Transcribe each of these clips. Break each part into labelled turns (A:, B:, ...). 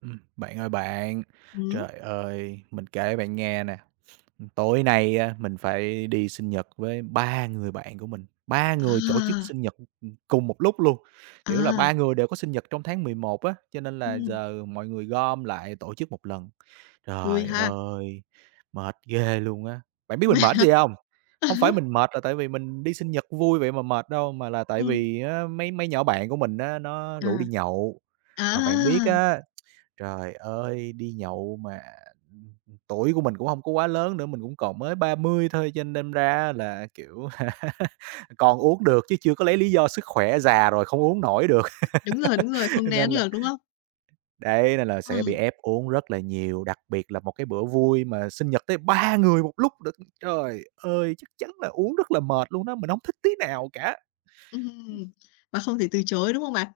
A: Ừm, bạn ơi bạn,
B: Hửm?
A: trời ơi, mình kể bạn nghe nè, ừm, tối nay á mình phải đi sinh nhật với 3 người bạn của mình, 3 người tổ chức
B: À.
A: sinh nhật, ừm, ừm, cùng một lúc luôn, kiểu là,
B: À.
A: 3 người đều có sinh nhật trong tháng 11 á, cho nên là
B: Ừm.
A: giờ mọi người gom lại tổ chức một lần.
B: Vui
A: Trời
B: ha.
A: ơi, mệt ghê luôn á! Bạn biết mình
B: Mệt
A: mệt
B: hả?
A: cái gì hông?
B: À
A: Hông
B: há.
A: phải mình mệt là tại vì mình đi sinh nhật vui vậy mà mệt đâu, mà là tại
B: Ừm.
A: vì á mấy mấy nhỏ bạn của mình á nó
B: À.
A: rủ đi nhậu.
B: À!
A: Mà bạn biết á, trời ơi, đi nhậu mà, ừm, tuổi của mình cũng hông có quá lớn nữa, mình cũng còn mới 30 thôi, cho nên đâm ra á là, kiểu, còn uống được chứ chưa có lấy lý do sức khỏe già rồi không uống nổi được.
B: Đúng rồi, đúng rồi, không
A: Cho
B: né
A: nên là
B: được, đúng không?
A: Đấy, nên là sẽ bị
B: Ừm.
A: ép uống rất là nhiều, đặc biệt là một cái bữa vui mà sinh nhật tới 3 người một lúc lận! Trời ơi, chắc chắn là uống rất là mệt luôn đó, mình hổng thích tí nào cả.
B: Ừm, mà không thể từ chối, đúng không bạn?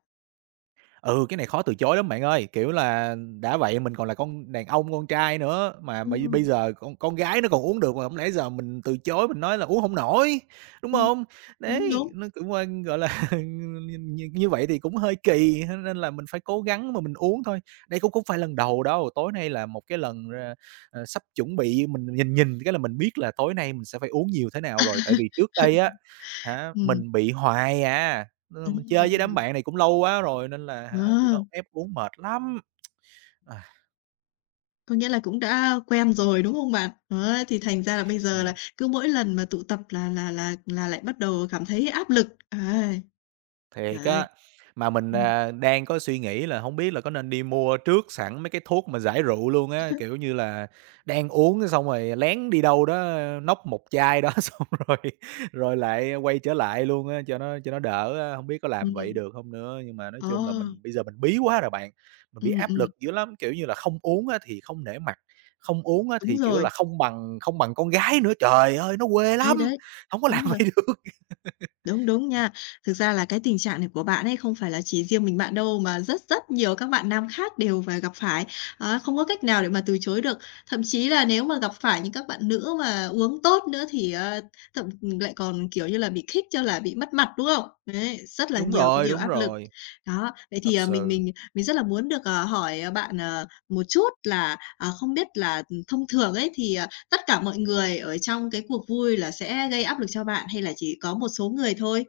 A: Ừ, cái này khó từ chối lắm bạn ơi, kiểu là, đã vậy mình còn là con đàn ông con trai nữa, mà bây bây
B: Ừm.
A: giờ con con gái nó còn uống được mà hông lẽ giờ mình từ chối mình nói là uống hổng nổi, đúng
B: Ừm.
A: hông?
B: Đúng,
A: Đấy,
B: đúng.
A: nó cũng, ơ, gọi là, ừm, nh nh như vậy thì cũng hơi kỳ ha nên là mình phải cố gắng mà mình uống thôi. Đây cũng không phải lần đầu đâu, tối nay là một cái lần ra à, sắp chuẩn bị mình nhìn nhìn cái là mình biết là tối nay mình sẽ phải uống nhiều thế nào rồi, tại vì trước đây á hả,
B: Ừm.
A: mình bị hoài à, nên là mình chơi với đám
B: Ừm.
A: bạn này cũng lâu quá rồi nên là hả, tụi nó
B: Ờ!
A: ép uống mệt lắm.
B: Có nghĩa là cũng đã quen rồi, đúng không bạn? Đó, thì thành ra là bây giờ là
A: Ừm.
B: cứ mỗi lần mà tụ tập là là là là lại bắt đầu cảm thấy áp lực, ấy.
A: Thiệt
B: Trời ơi!
A: á. Mà mình,
B: Ừm.
A: à, đang có suy nghĩ là hổng biết là có nên đi mua trước sẵn mấy cái thuốc mà giải rượu luôn á,
B: [unintelligible]
A: kiểu như là, đang uống cái xong rồi lén đi đâu đó nốc một chai đó xong rồi rồi lại quay trở lại luôn á cho nó cho nó đỡ, a, hông biết có làm vậy
B: Ừm.
A: được hông nữa. Nhưng mà nói
B: Ờ.
A: chung là mình bây giờ mình bí quá rồi bạn, mình bị
B: Ừm,
A: áp
B: ừm.
A: lực dữ lắm, kiểu như là, không uống á thì không nể mặt, không uống á
B: Đúng
A: thì, kiểu
B: rồi.
A: là, không bằng không bằng con gái nữa, trời ơi, nó quê
B: Đấy,
A: lắm,
B: đấy.
A: hổng có làm
B: Đúng rồi.
A: vậy được.
B: Đúng, đúng nha. Thực ra là cái tình trạng này của bạn ấy không phải là chỉ riêng mình bạn đâu mà rất rất nhiều các bạn nam khác đều phà gặp phải, á, không có cách nào để mà từ chối được. Thậm chí là nếu mà gặp phải những các bạn nữ mà uống tốt nữa thì, ơ, thậm lại còn, kiểu như là, bị khích cho là bị mất mặt, đúng không? Đấy, rất là
A: Đúng
B: nhiều cái
A: rồi,
B: điều
A: đúng
B: áp lực.
A: rồi.
B: Đó, vậy
A: Thật
B: thì, ờ, mình
A: sự.
B: mình mình rất là muốn được, ờ, hỏi bạn, ờ, một chút là, ờ, không biết là, ừm, thông thường ấy thì, ờ, tất cả mọi người ở trong cái cuộc vui là sẽ gây áp lực cho bạn, hay là chỉ có một số người thôi?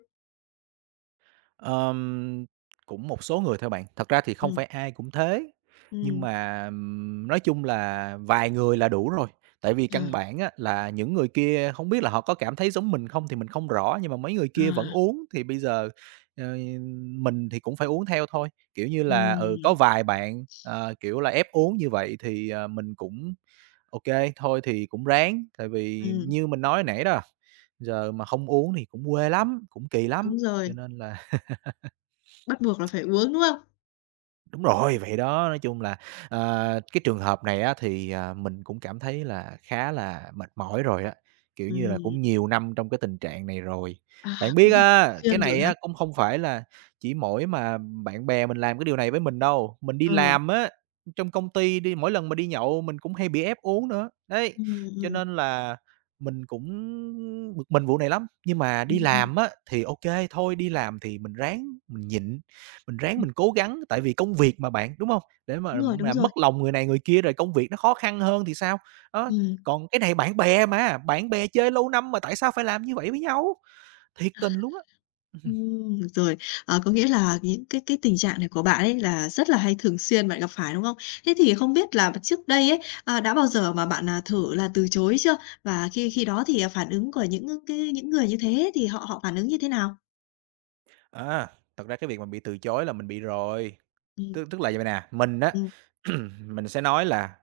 A: Ờm, cũng một số người thôi bạn, thật ra thì không
B: Ừm.
A: phải ai cũng thế, nhưng
B: Ừm.
A: mà nói chung là vài người là đủ rồi, tại vì căn
B: À.
A: bản á là những người kia không biết là họ có cảm thấy giống mình không thì mình không rõ nhưng mà mấy người kia vẫn
B: À.
A: uống thì bây giờ, ờ, mình thì cũng phải uống theo thôi. Kiểu như là, ừ, có
B: Ừm.
A: vài bạn, à, kiểu là, ép uống như vậy thì, ờ, mình cũng ô kê, thôi, thì cũng ráng, tại vì
B: Ừm.
A: như mình nói hồi nãy đó, giờ mà không uống thì cũng quê lắm, cũng kì
B: Đúng
A: lắm,
B: rồi.
A: cho nên là
B: Bắt buộc là phải uống, đúng không?
A: Đúng rồi, vậy đó, nói chung là, ờ, cái trường hợp này á thì, à, mình cũng cảm thấy là khá là mệt mỏi rồi á, kiểu như là,
B: Ừm.
A: cũng nhiều năm trong cái tình trạng này rồi.
B: À,
A: Bạn
B: cũng
A: biết
B: [unintelligible] thường
A: á cái
B: xuyên rồi
A: này
B: hả?
A: á không không phải là chỉ mỗi mà bạn bè mình làm cái điều này với mình đâu, mình đi
B: Ừ.
A: làm á, ừm, trong công ty đi, mỗi lần mà đi nhậu mình cũng hay bị ép uống nữa. Đấy,
B: Ừm,
A: cho
B: ừm.
A: nên là mình cũng bực mình vụ này lắm, nhưng mà đi
B: Ừm, ừm.
A: làm á thì ô kê, thôi, đi làm thì mình ráng mình nhịn, mình ráng
B: Ừm.
A: mình cố gắng tại vì công việc mà bạn, đúng hông? Để mà
B: Đúng rồi, đúng
A: làm
B: rồi.
A: mất lòng người này người kia rồi công việc nó khó khăn hơn thì sao, đó,
B: Ừm.
A: còn cái này bạn bè mà, bạn bè chơi lâu năm mà tại sao phải làm như vậy với nhau? Thiệt
B: À,
A: tình luôn á, ừ hừm.
B: ừm. Rồi, ờ, có nghĩa là những cái cái tình trạng này của bạn ấy là rất là hay thường xuyên bạn gặp phải, đúng không? Thế thì không biết là p trước đây ấy, a, đã bao giờ mà bạn, à, thử là từ chối chưa? Và khi khi đó thì, à, phản ứng của những, ơ, cái những người như thế thì họ họ phản ứng như thế nào?
A: À, thật ra cái việc mà bị từ chối là mình bị rồi,
B: Ừm.
A: tức tức là vầy vầy nè, mình á,
B: Ừm.
A: mình sẽ nói là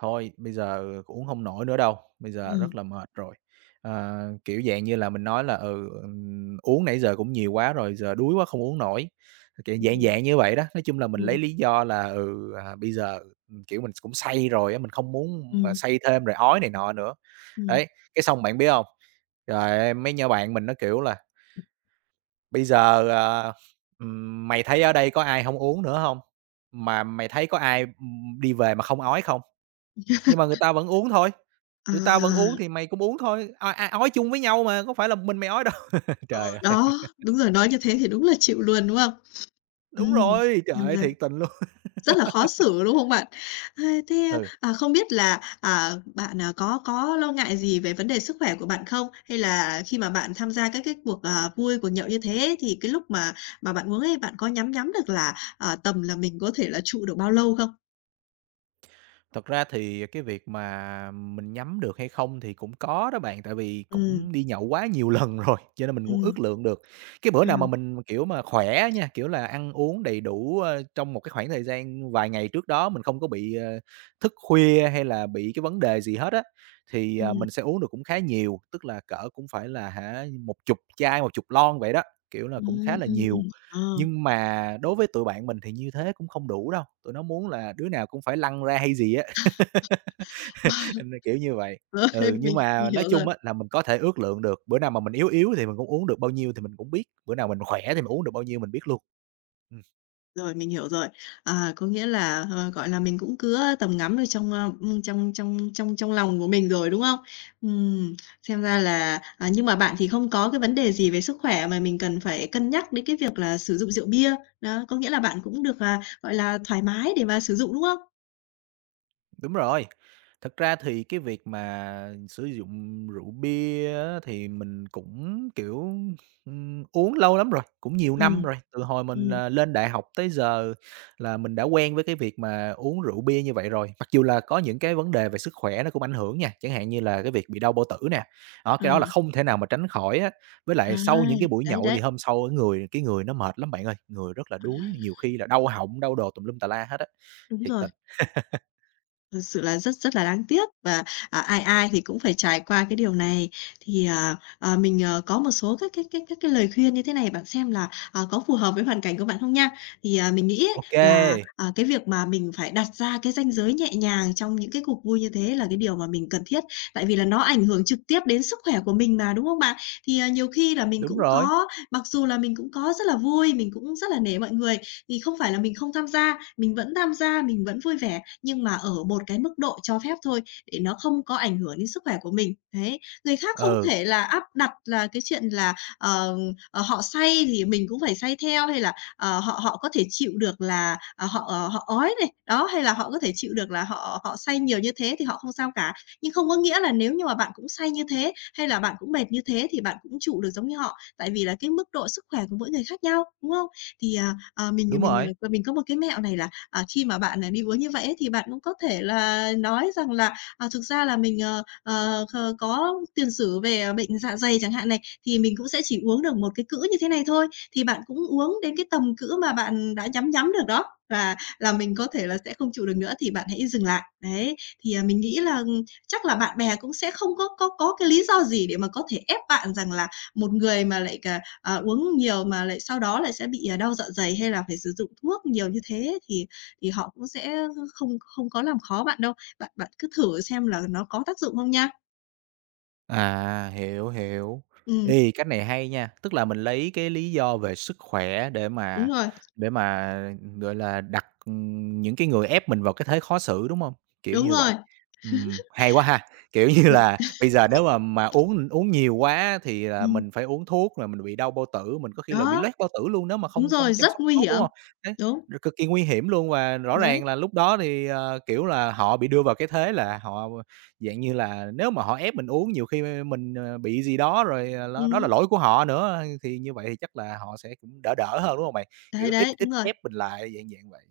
A: "Thôi bây giờ uống hông nổi nữa đâu, bây giờ rất
B: Ừm.
A: là mệt rồi," ờ, kiểu dạng như là, mình nói là "ừ, ừ, uống nãy giờ cũng nhiều quá rồi, giờ đuối quá không uống nổi," kiểu, dạng
B: Ừm.
A: dạng như vậy đó. Nói chung là mình lấy
B: Ừm.
A: lý do là, ừ, à, bây giờ, ừm, kiểu, mình cũng say rồi á, mình không muốn mà
B: Ừm.
A: say thêm rồi ói này nọ nữa.
B: Ừm.
A: Đấy, cái xong bạn biết hông? Trời ơi, mấy nhỏ bạn mình nó, kiểu là "Bây giờ, ờ, ừm, mày thấy ở đây có ai hổng uống nữa hông, mà mày thấy có ai đi về mà không ói không? Nhưng mà người ta vẫn uống thôi, tụi tao vẫn uống
B: À.
A: thì mày cũng uống thôi, o a, ói chung với nhau mà, có phải là một mình mày ói đâu."
B: Ờ,
A: Trời ơi.
B: đó, đúng rồi, nói như thế thì đúng là chịu luôn, đúng không?
A: Đúng
B: Ừm.
A: rồi, trời
B: Xem
A: ơi,
B: ra
A: thiệt tình luôn.
B: rất là khó xử, đúng không bạn? Ơ, thế,
A: Ừ.
B: à, không biết là, ờ, bạn có có lo ngại gì về vấn đề sức khỏe của bạn không? Hay là khi mà bạn tham gia các cái cuộc, ờ, vui, cuộc nhậu như thế thì cái lúc mà mà bạn uống ấy bạn có nhắm nhắm được là, ờ, tầm là mình có thể là trụ được bao lâu không?
A: Thật ra thì cái việc mà mình nhắm được hay không thì cũng có đó bạn, tại vì
B: Ừm.
A: cũng đi nhậu quá nhiều lần rồi, cho nên mình cũng
B: Ừm.
A: ước lượng được. Cái bữa nào mà
B: À.
A: mình kiểu mà khỏe nha, kiểu là, ăn uống đầy đủ, ơ, trong một cái khoảng thời gian vài ngày trước đó mình không có bị, ờ, thức khuya hay là bị cái vấn đề gì hết á, thì, à,
B: Ừm.
A: mình sẽ uống được cũng khá nhiều, tức là cỡ cũng phải là, hả, một chục chai, một chục lon vậy đó, kiểu là, cũng
B: Ừm,
A: khá là
B: ừm,
A: nhiều.
B: ờ.
A: Nhưng mà đối với tụi bạn mình thì như thế cũng không đủ đâu, tụi nó muốn là đứa nào cũng phải lăn ra hay gì á. Đâm ra kiểu như vậy.
B: Rồi,
A: Ừ,
B: mình
A: nhưng
B: mình
A: mà nói
B: hiểu rồi.
A: chung á là mình có thể ước lượng được, bữa nào mà mình yếu yếu thì mình cũng uống được bao nhiêu thì mình cũng biết, bữa nào mình khỏe thì mình uống được bao nhiêu mình biết luôn. Ừm.
B: Rồi, mình hiểu rồi. À, có nghĩa là, ờ, gọi là, mình cũng cứa tầm ngắm ở trong, ơ, ưm, trong trong trong trong lòng của mình rồi, đúng không? Ừm, xem ra là à, nhưng mà bạn thì không có cái vấn đề gì về sức khỏe mà mình cần phải cân nhắc đến cái việc là sử dụng rượu bia. Đó, có nghĩa là bạn cũng được, à, gọi là, thoải mái để mà sử dụng, đúng không?
A: Đúng rồi, thực ra thì cái việc mà sử dụng rượu bia á thì mình cũng, kiểu, ưm, uống lâu lắm rồi, cũng nhiều năm
B: Ừm,
A: rồi, từ hồi mình,
B: ừm.
A: à, lên đại học tới giờ là mình đã quen với cái việc mà uống rượu bia như vậy rồi. Mặc dù là có những cái vấn đề về sức khỏe nó cũng ảnh hưởng nha, chẳng hạn như là cái việc bị đau bao tử nè, đó, cái đó là
B: À.
A: không thể nào mà tránh khỏi á, với
B: À,
A: lại sau những cái buổi
B: đấy,
A: nhậu thì
B: đấy.
A: hôm sau cái người cái người nó mệt lắm bạn ơi, người rất là
B: À.
A: đuối, nhiều khi là đau họng, đau đồ tùm lum tà la hết á,
B: Đúng
A: thiệt
B: rồi.
A: tình.
B: Thật sự là rất rất là đáng tiếc và, ờ, ai ai thì cũng phải trải qua cái điều này. Thì, ờ, ờ, mình, ờ, có một số các cái cái cái cái lời khuyên như thế này, bạn xem là, ờ, có phù hợp với hoàn cảnh của bạn không nha. Thì, à, mình nghĩ á
A: Ô
B: là,
A: kê.
B: à, cái việc mà mình phải đặt ra cái ranh giới nhẹ nhàng trong những cái cuộc vui như thế là cái điều mà mình cần thiết. Tại vì là nó ảnh hưởng trực tiếp đến sức khỏe của mình mà, đúng không bạn? Thì, à, nhiều khi là mình
A: Đúng
B: cũng
A: rồi.
B: có mặc dù là mình cũng có rất là vui, mình cũng rất là nể mọi người, thì không phải là mình không tham gia, mình vẫn tham gia, mình vẫn vui vẻ, nhưng mà ở một cái mức độ cho phép thôi, để nó không có ảnh hưởng đến sức khỏe của mình. Đấy. Người khác không
A: Ừ.
B: thể là áp đặt là cái chuyện là, ờm, ờ, họ say thì mình cũng phải say theo hay là, ờ, họ họ có thể chịu được là, ờ, họ, ờ, họ ói này, đó, hay là họ có thể chịu được là họ họ say nhiều như thế thì họ không sao cả. Nhưng không có nghĩa là nếu như mà bạn cũng say như thế hay là bạn cũng mệt như thế thì bạn cũng trụ được giống như họ. Tại vì là cái mức độ sức khỏe của mỗi người khác nhau, đúng không? Thì, à, à, mình
A: Đúng
B: mình
A: rồi.
B: mình có một cái mẹo này là, à, khi mà bạn đi uống như vậy ấy, thì bạn cũng có thể là nói rằng là, à, thực ra là mình, ờ, ờ, ờ, có tiền sử về bệnh dạ dày chẳng hạn này, thì mình cũng sẽ chỉ uống được một cái cữ như thế này thôi, thì bạn cũng uống đến cái tầm cữ mà bạn đã nhắm nhắm được đó là là mình có thể là sẽ không chịu được nữa thì bạn hãy dừng lại. Đấy. Thì, à, mình nghĩ là chắc là bạn bè cũng sẽ không có có có cái lý do gì để mà có thể ép bạn rằng là một người mà lại, ờ, ờ, uống nhiều mà lại sau đó lại sẽ bị đau dạ dày hay là phải sử dụng thuốc nhiều như thế, thì thì họ cũng sẽ không không có làm khó bạn đâu. Bạn bạn cứ thử xem là nó có tác dụng không nha.
A: À, hiểu, hiểu.
B: Ừm.
A: Ê, cách này hay nha, tức là mình lấy cái lý do về sức khỏe để
B: Đúng
A: mà
B: rồi.
A: để mà, gọi là, đặt những cái người ép mình vào cái thế khó xử, đúng hông? Kiểu
B: Đúng
A: như vậy,
B: rồi.
A: ừm, hay quá ha, kiểu như
B: Bị
A: là, bây giờ nếu mà mà uống uống nhiều quá á, thì là
B: Ừm.
A: mình phải uống thuốc rồi mình bị đau bao tử, mình có khi là bị
B: Đó.
A: loét bao tử luôn, nếu mà
B: Đúng
A: không không
B: rồi,
A: chăm
B: rất
A: sóc
B: nguy
A: tốt, đúng
B: hiểm.
A: hông? Đấy,
B: Đúng.
A: r cực kỳ nguy hiểm luôn và rõ
B: Đấy.
A: ràng là lúc đó thì, ờ, kiểu là, họ bị đưa vào cái thế là họ, dạng như là, nếu mà họ ép mình uống nhiều khi m mình, ờ, bị gì đó rồi ló đó là
B: Ừm.
A: lỗi của họ nữa, thì như vậy chắc là họ sẽ cũng đỡ đỡ hơn, đúng hông bạn?
B: Đấy,
A: Kiểu, ít
B: đấy,
A: ít
B: đúng rồi.
A: ép mình lại, dạng dạng vậy,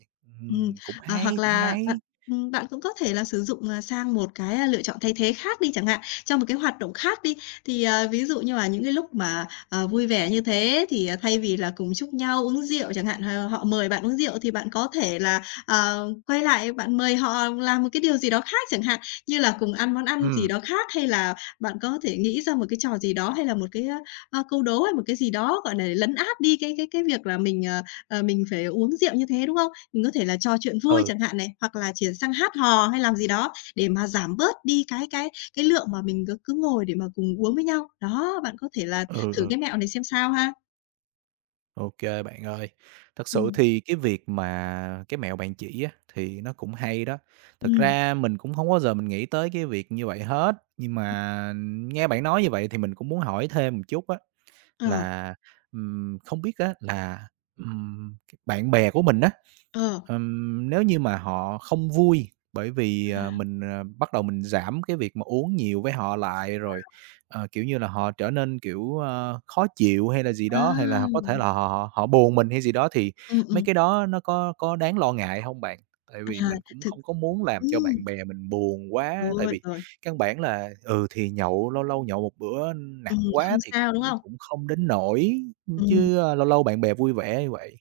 B: Ừm,
A: ừm, cũng
B: ờ, hoặc
A: hay, cũng
B: là, ờ,
A: hay.
B: ừm, bạn cũng có thể là sử dụng, ơ, sang một cái lựa chọn thay thế khác đi chẳng hạn, trong một cái hoạt động khác đi. Thì, ờ, ví dụ như mà những cái lúc mà, ờ, vui vẻ như thế thì thay vì là cùng chúc nhau uống rượu chẳng hạn, ờ, họ mời bạn uống rượu thì bạn có thể là, ờ, quay lại bạn mời họ làm một cái điều gì đó khác chẳng hạn, như là cùng ăn món ăn gì
A: Ừm.
B: đó khác hay là bạn có thể nghĩ ra một cái trò gì đó, hay là một cái, a, ơ, câu đố hay một cái gì đó, gọi là, lấn át đi cái cái cái việc là mình, ờ, ờ, mình phải uống rượu như thế, đúng không? Mình có thể là trò chuyện vui
A: Ừ.
B: chẳng hạn này, hoặc là chuyển sang hát hò hay làm gì đó để mà giảm bớt đi cái cái cái lượng mà mình cứ cứ ngồi để mà cùng uống với nhau. Đó, bạn có thể là
A: Ừ,
B: thử
A: ừ.
B: cái mẹo này xem sao ha.
A: Ô kê, bạn ơi, thật sự
B: Ừm.
A: thì cái việc mà cái mẹo bạn chỉ á, thì nó cũng hay đó. Thực
B: Ừm.
A: ra mình cũng hông bao giờ mình nghĩ tới cái việc như vậy hết, nhưng
B: Ừm.
A: mà nghe bạn nói như vậy thì mình cũng muốn hỏi thêm một chút á,
B: Ờ.
A: là, ừm, không biết á, là, ừm, bạn bè của mình á,
B: Ờ.
A: ừm, nếu như mà họ không vui bởi vì, ờ,
B: À.
A: mình bắt đầu mình giảm cái việc mà uống nhiều với họ lại rồi,
B: À.
A: ờ, kiểu như là, họ trở nên, kiểu, ờ, khó chịu hay là gì
B: À.
A: đó, hay là họ có thể là họ họ họ buồn mình hay gì đó thì
B: Ừm,
A: mấy
B: ừm.
A: cái đó nó có có đáng lo ngại hông bạn? Tại vì
B: À,
A: mình cũng
B: thực
A: không có muốn làm cho bạn
B: ừm.
A: bè mình buồn quá, tại
B: Rồi,
A: vì
B: rồi.
A: căn bản là, ừ, thì nhậu lâu lâu nhậu một bữa nặng
B: Ừm,
A: quá
B: không
A: thì
B: sao, đúng
A: cũng
B: không?
A: cũng không đến nỗi,
B: Ừm.
A: chứ lâu lâu bạn bè vui vẻ như vậy.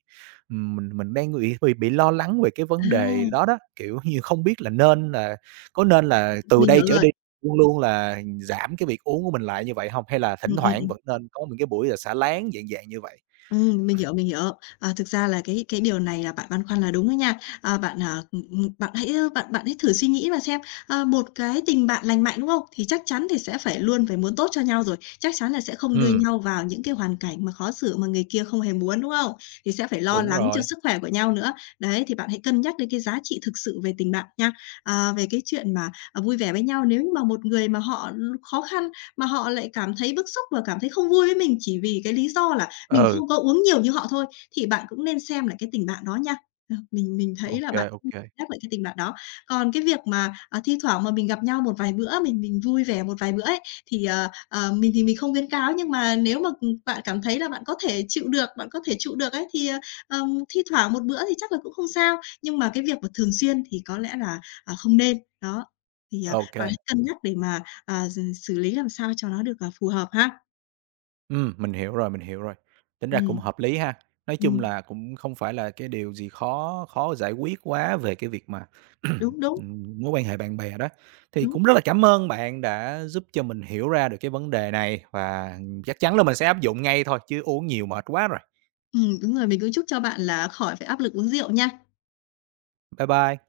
A: Ừm, mình mình đang ng b bị lo lắng về cái
B: À.
A: vấn đề đó đó, kiểu như, không biết là nên là có nên là
B: Ừm, ừm,
A: từ
B: mình
A: đây
B: hiểu
A: trở
B: rồi.
A: đi luôn luôn là giảm cái việc uống của mình lại như vậy hông hay là thỉnh
B: Ừm, ừm,
A: thoảng
B: ừm.
A: vẫn nên có những cái buổi, à, xả láng dạng dạng như vậy?
B: Ừm, mình hiểu, mình hiểu. Ờ, thực ra là cái cái điều này là bạn băn khoăn là đúng đó nha. À, bạn, à, ừm, ừm, bạn hãy bạn bạn hãy thử suy nghĩ mà xem, ờ, một cái tình bạn lành mạnh, đúng không? Thì chắc chắn thì sẽ phải luôn phải muốn tốt cho nhau rồi, chắc chắn là sẽ không đưa
A: Ừm.
B: nhau vào những cái hoàn cảnh mà khó xử mà người kia không hề muốn, đúng không? Thì sẽ phải lo
A: Đúng
B: lắng cho
A: rồi.
B: sức khỏe của nhau nữa, đấy, thì bạn hãy cân nhắc đến cái giá trị thực sự về tình bạn nha. Ờ, về cái chuyện mà, ờ, vui vẻ với nhau, nếu như mà một người mà họ khó khăn, mà họ lại cảm thấy bức xúc và cảm thấy không vui với mình chỉ vì cái lý do là mình
A: Ừ.
B: không có uống nhiều như họ thôi, thì bạn cũng nên xem lại cái tình bạn đó nha, ờ, mình mình
A: Ô
B: thấy là
A: kê,
B: bạn,
A: ô
B: ừm,
A: kê.
B: nhắc lại cái tình bạn đó. Còn cái việc mà, ờ, thi thoảng mà mình gặp nhau một vài bữa mình mình vui vẻ một vài bữa ấy, thì, ờ, ờ, mình thì mình không khuyến cáo, nhưng mà nếu mà, ừm, bạn cảm thấy là bạn có thể chịu được, bạn có thể trụ được ấy, thì, ờ, ờ, thi thoảng một bữa thì chắc là cũng không sao, nhưng mà cái việc mà thường xuyên thì có lẽ là, ờ, không nên. Đó, thì, ờ,
A: Ô
B: bạn
A: kê.
B: hãy cân nhắc để mà, à, giừ xử lý làm sao cho nó được, ờ, phù hợp ha.
A: Ừm, mình hiểu rồi, mình hiểu rồi, tính ra cũng
B: Ừm.
A: hợp lý ha. Nói chung
B: Ừm.
A: là cũng không phải là cái điều gì khó khó giải quyết quá về cái việc mà,
B: Đúng, đúng.
A: ừm, mối quan hệ bạn bè đó. Thì
B: Đúng.
A: cũng rất là cảm ơn bạn đã giúp cho mình hiểu ra được cái vấn đề này và chắc chắn là mình sẽ áp dụng ngay thôi chứ uống nhiều mệt quá rồi.
B: Ừm, đúng rồi, mình cũng chúc cho bạn là khỏi phải áp lực uống rượu nha.
A: Bye bye.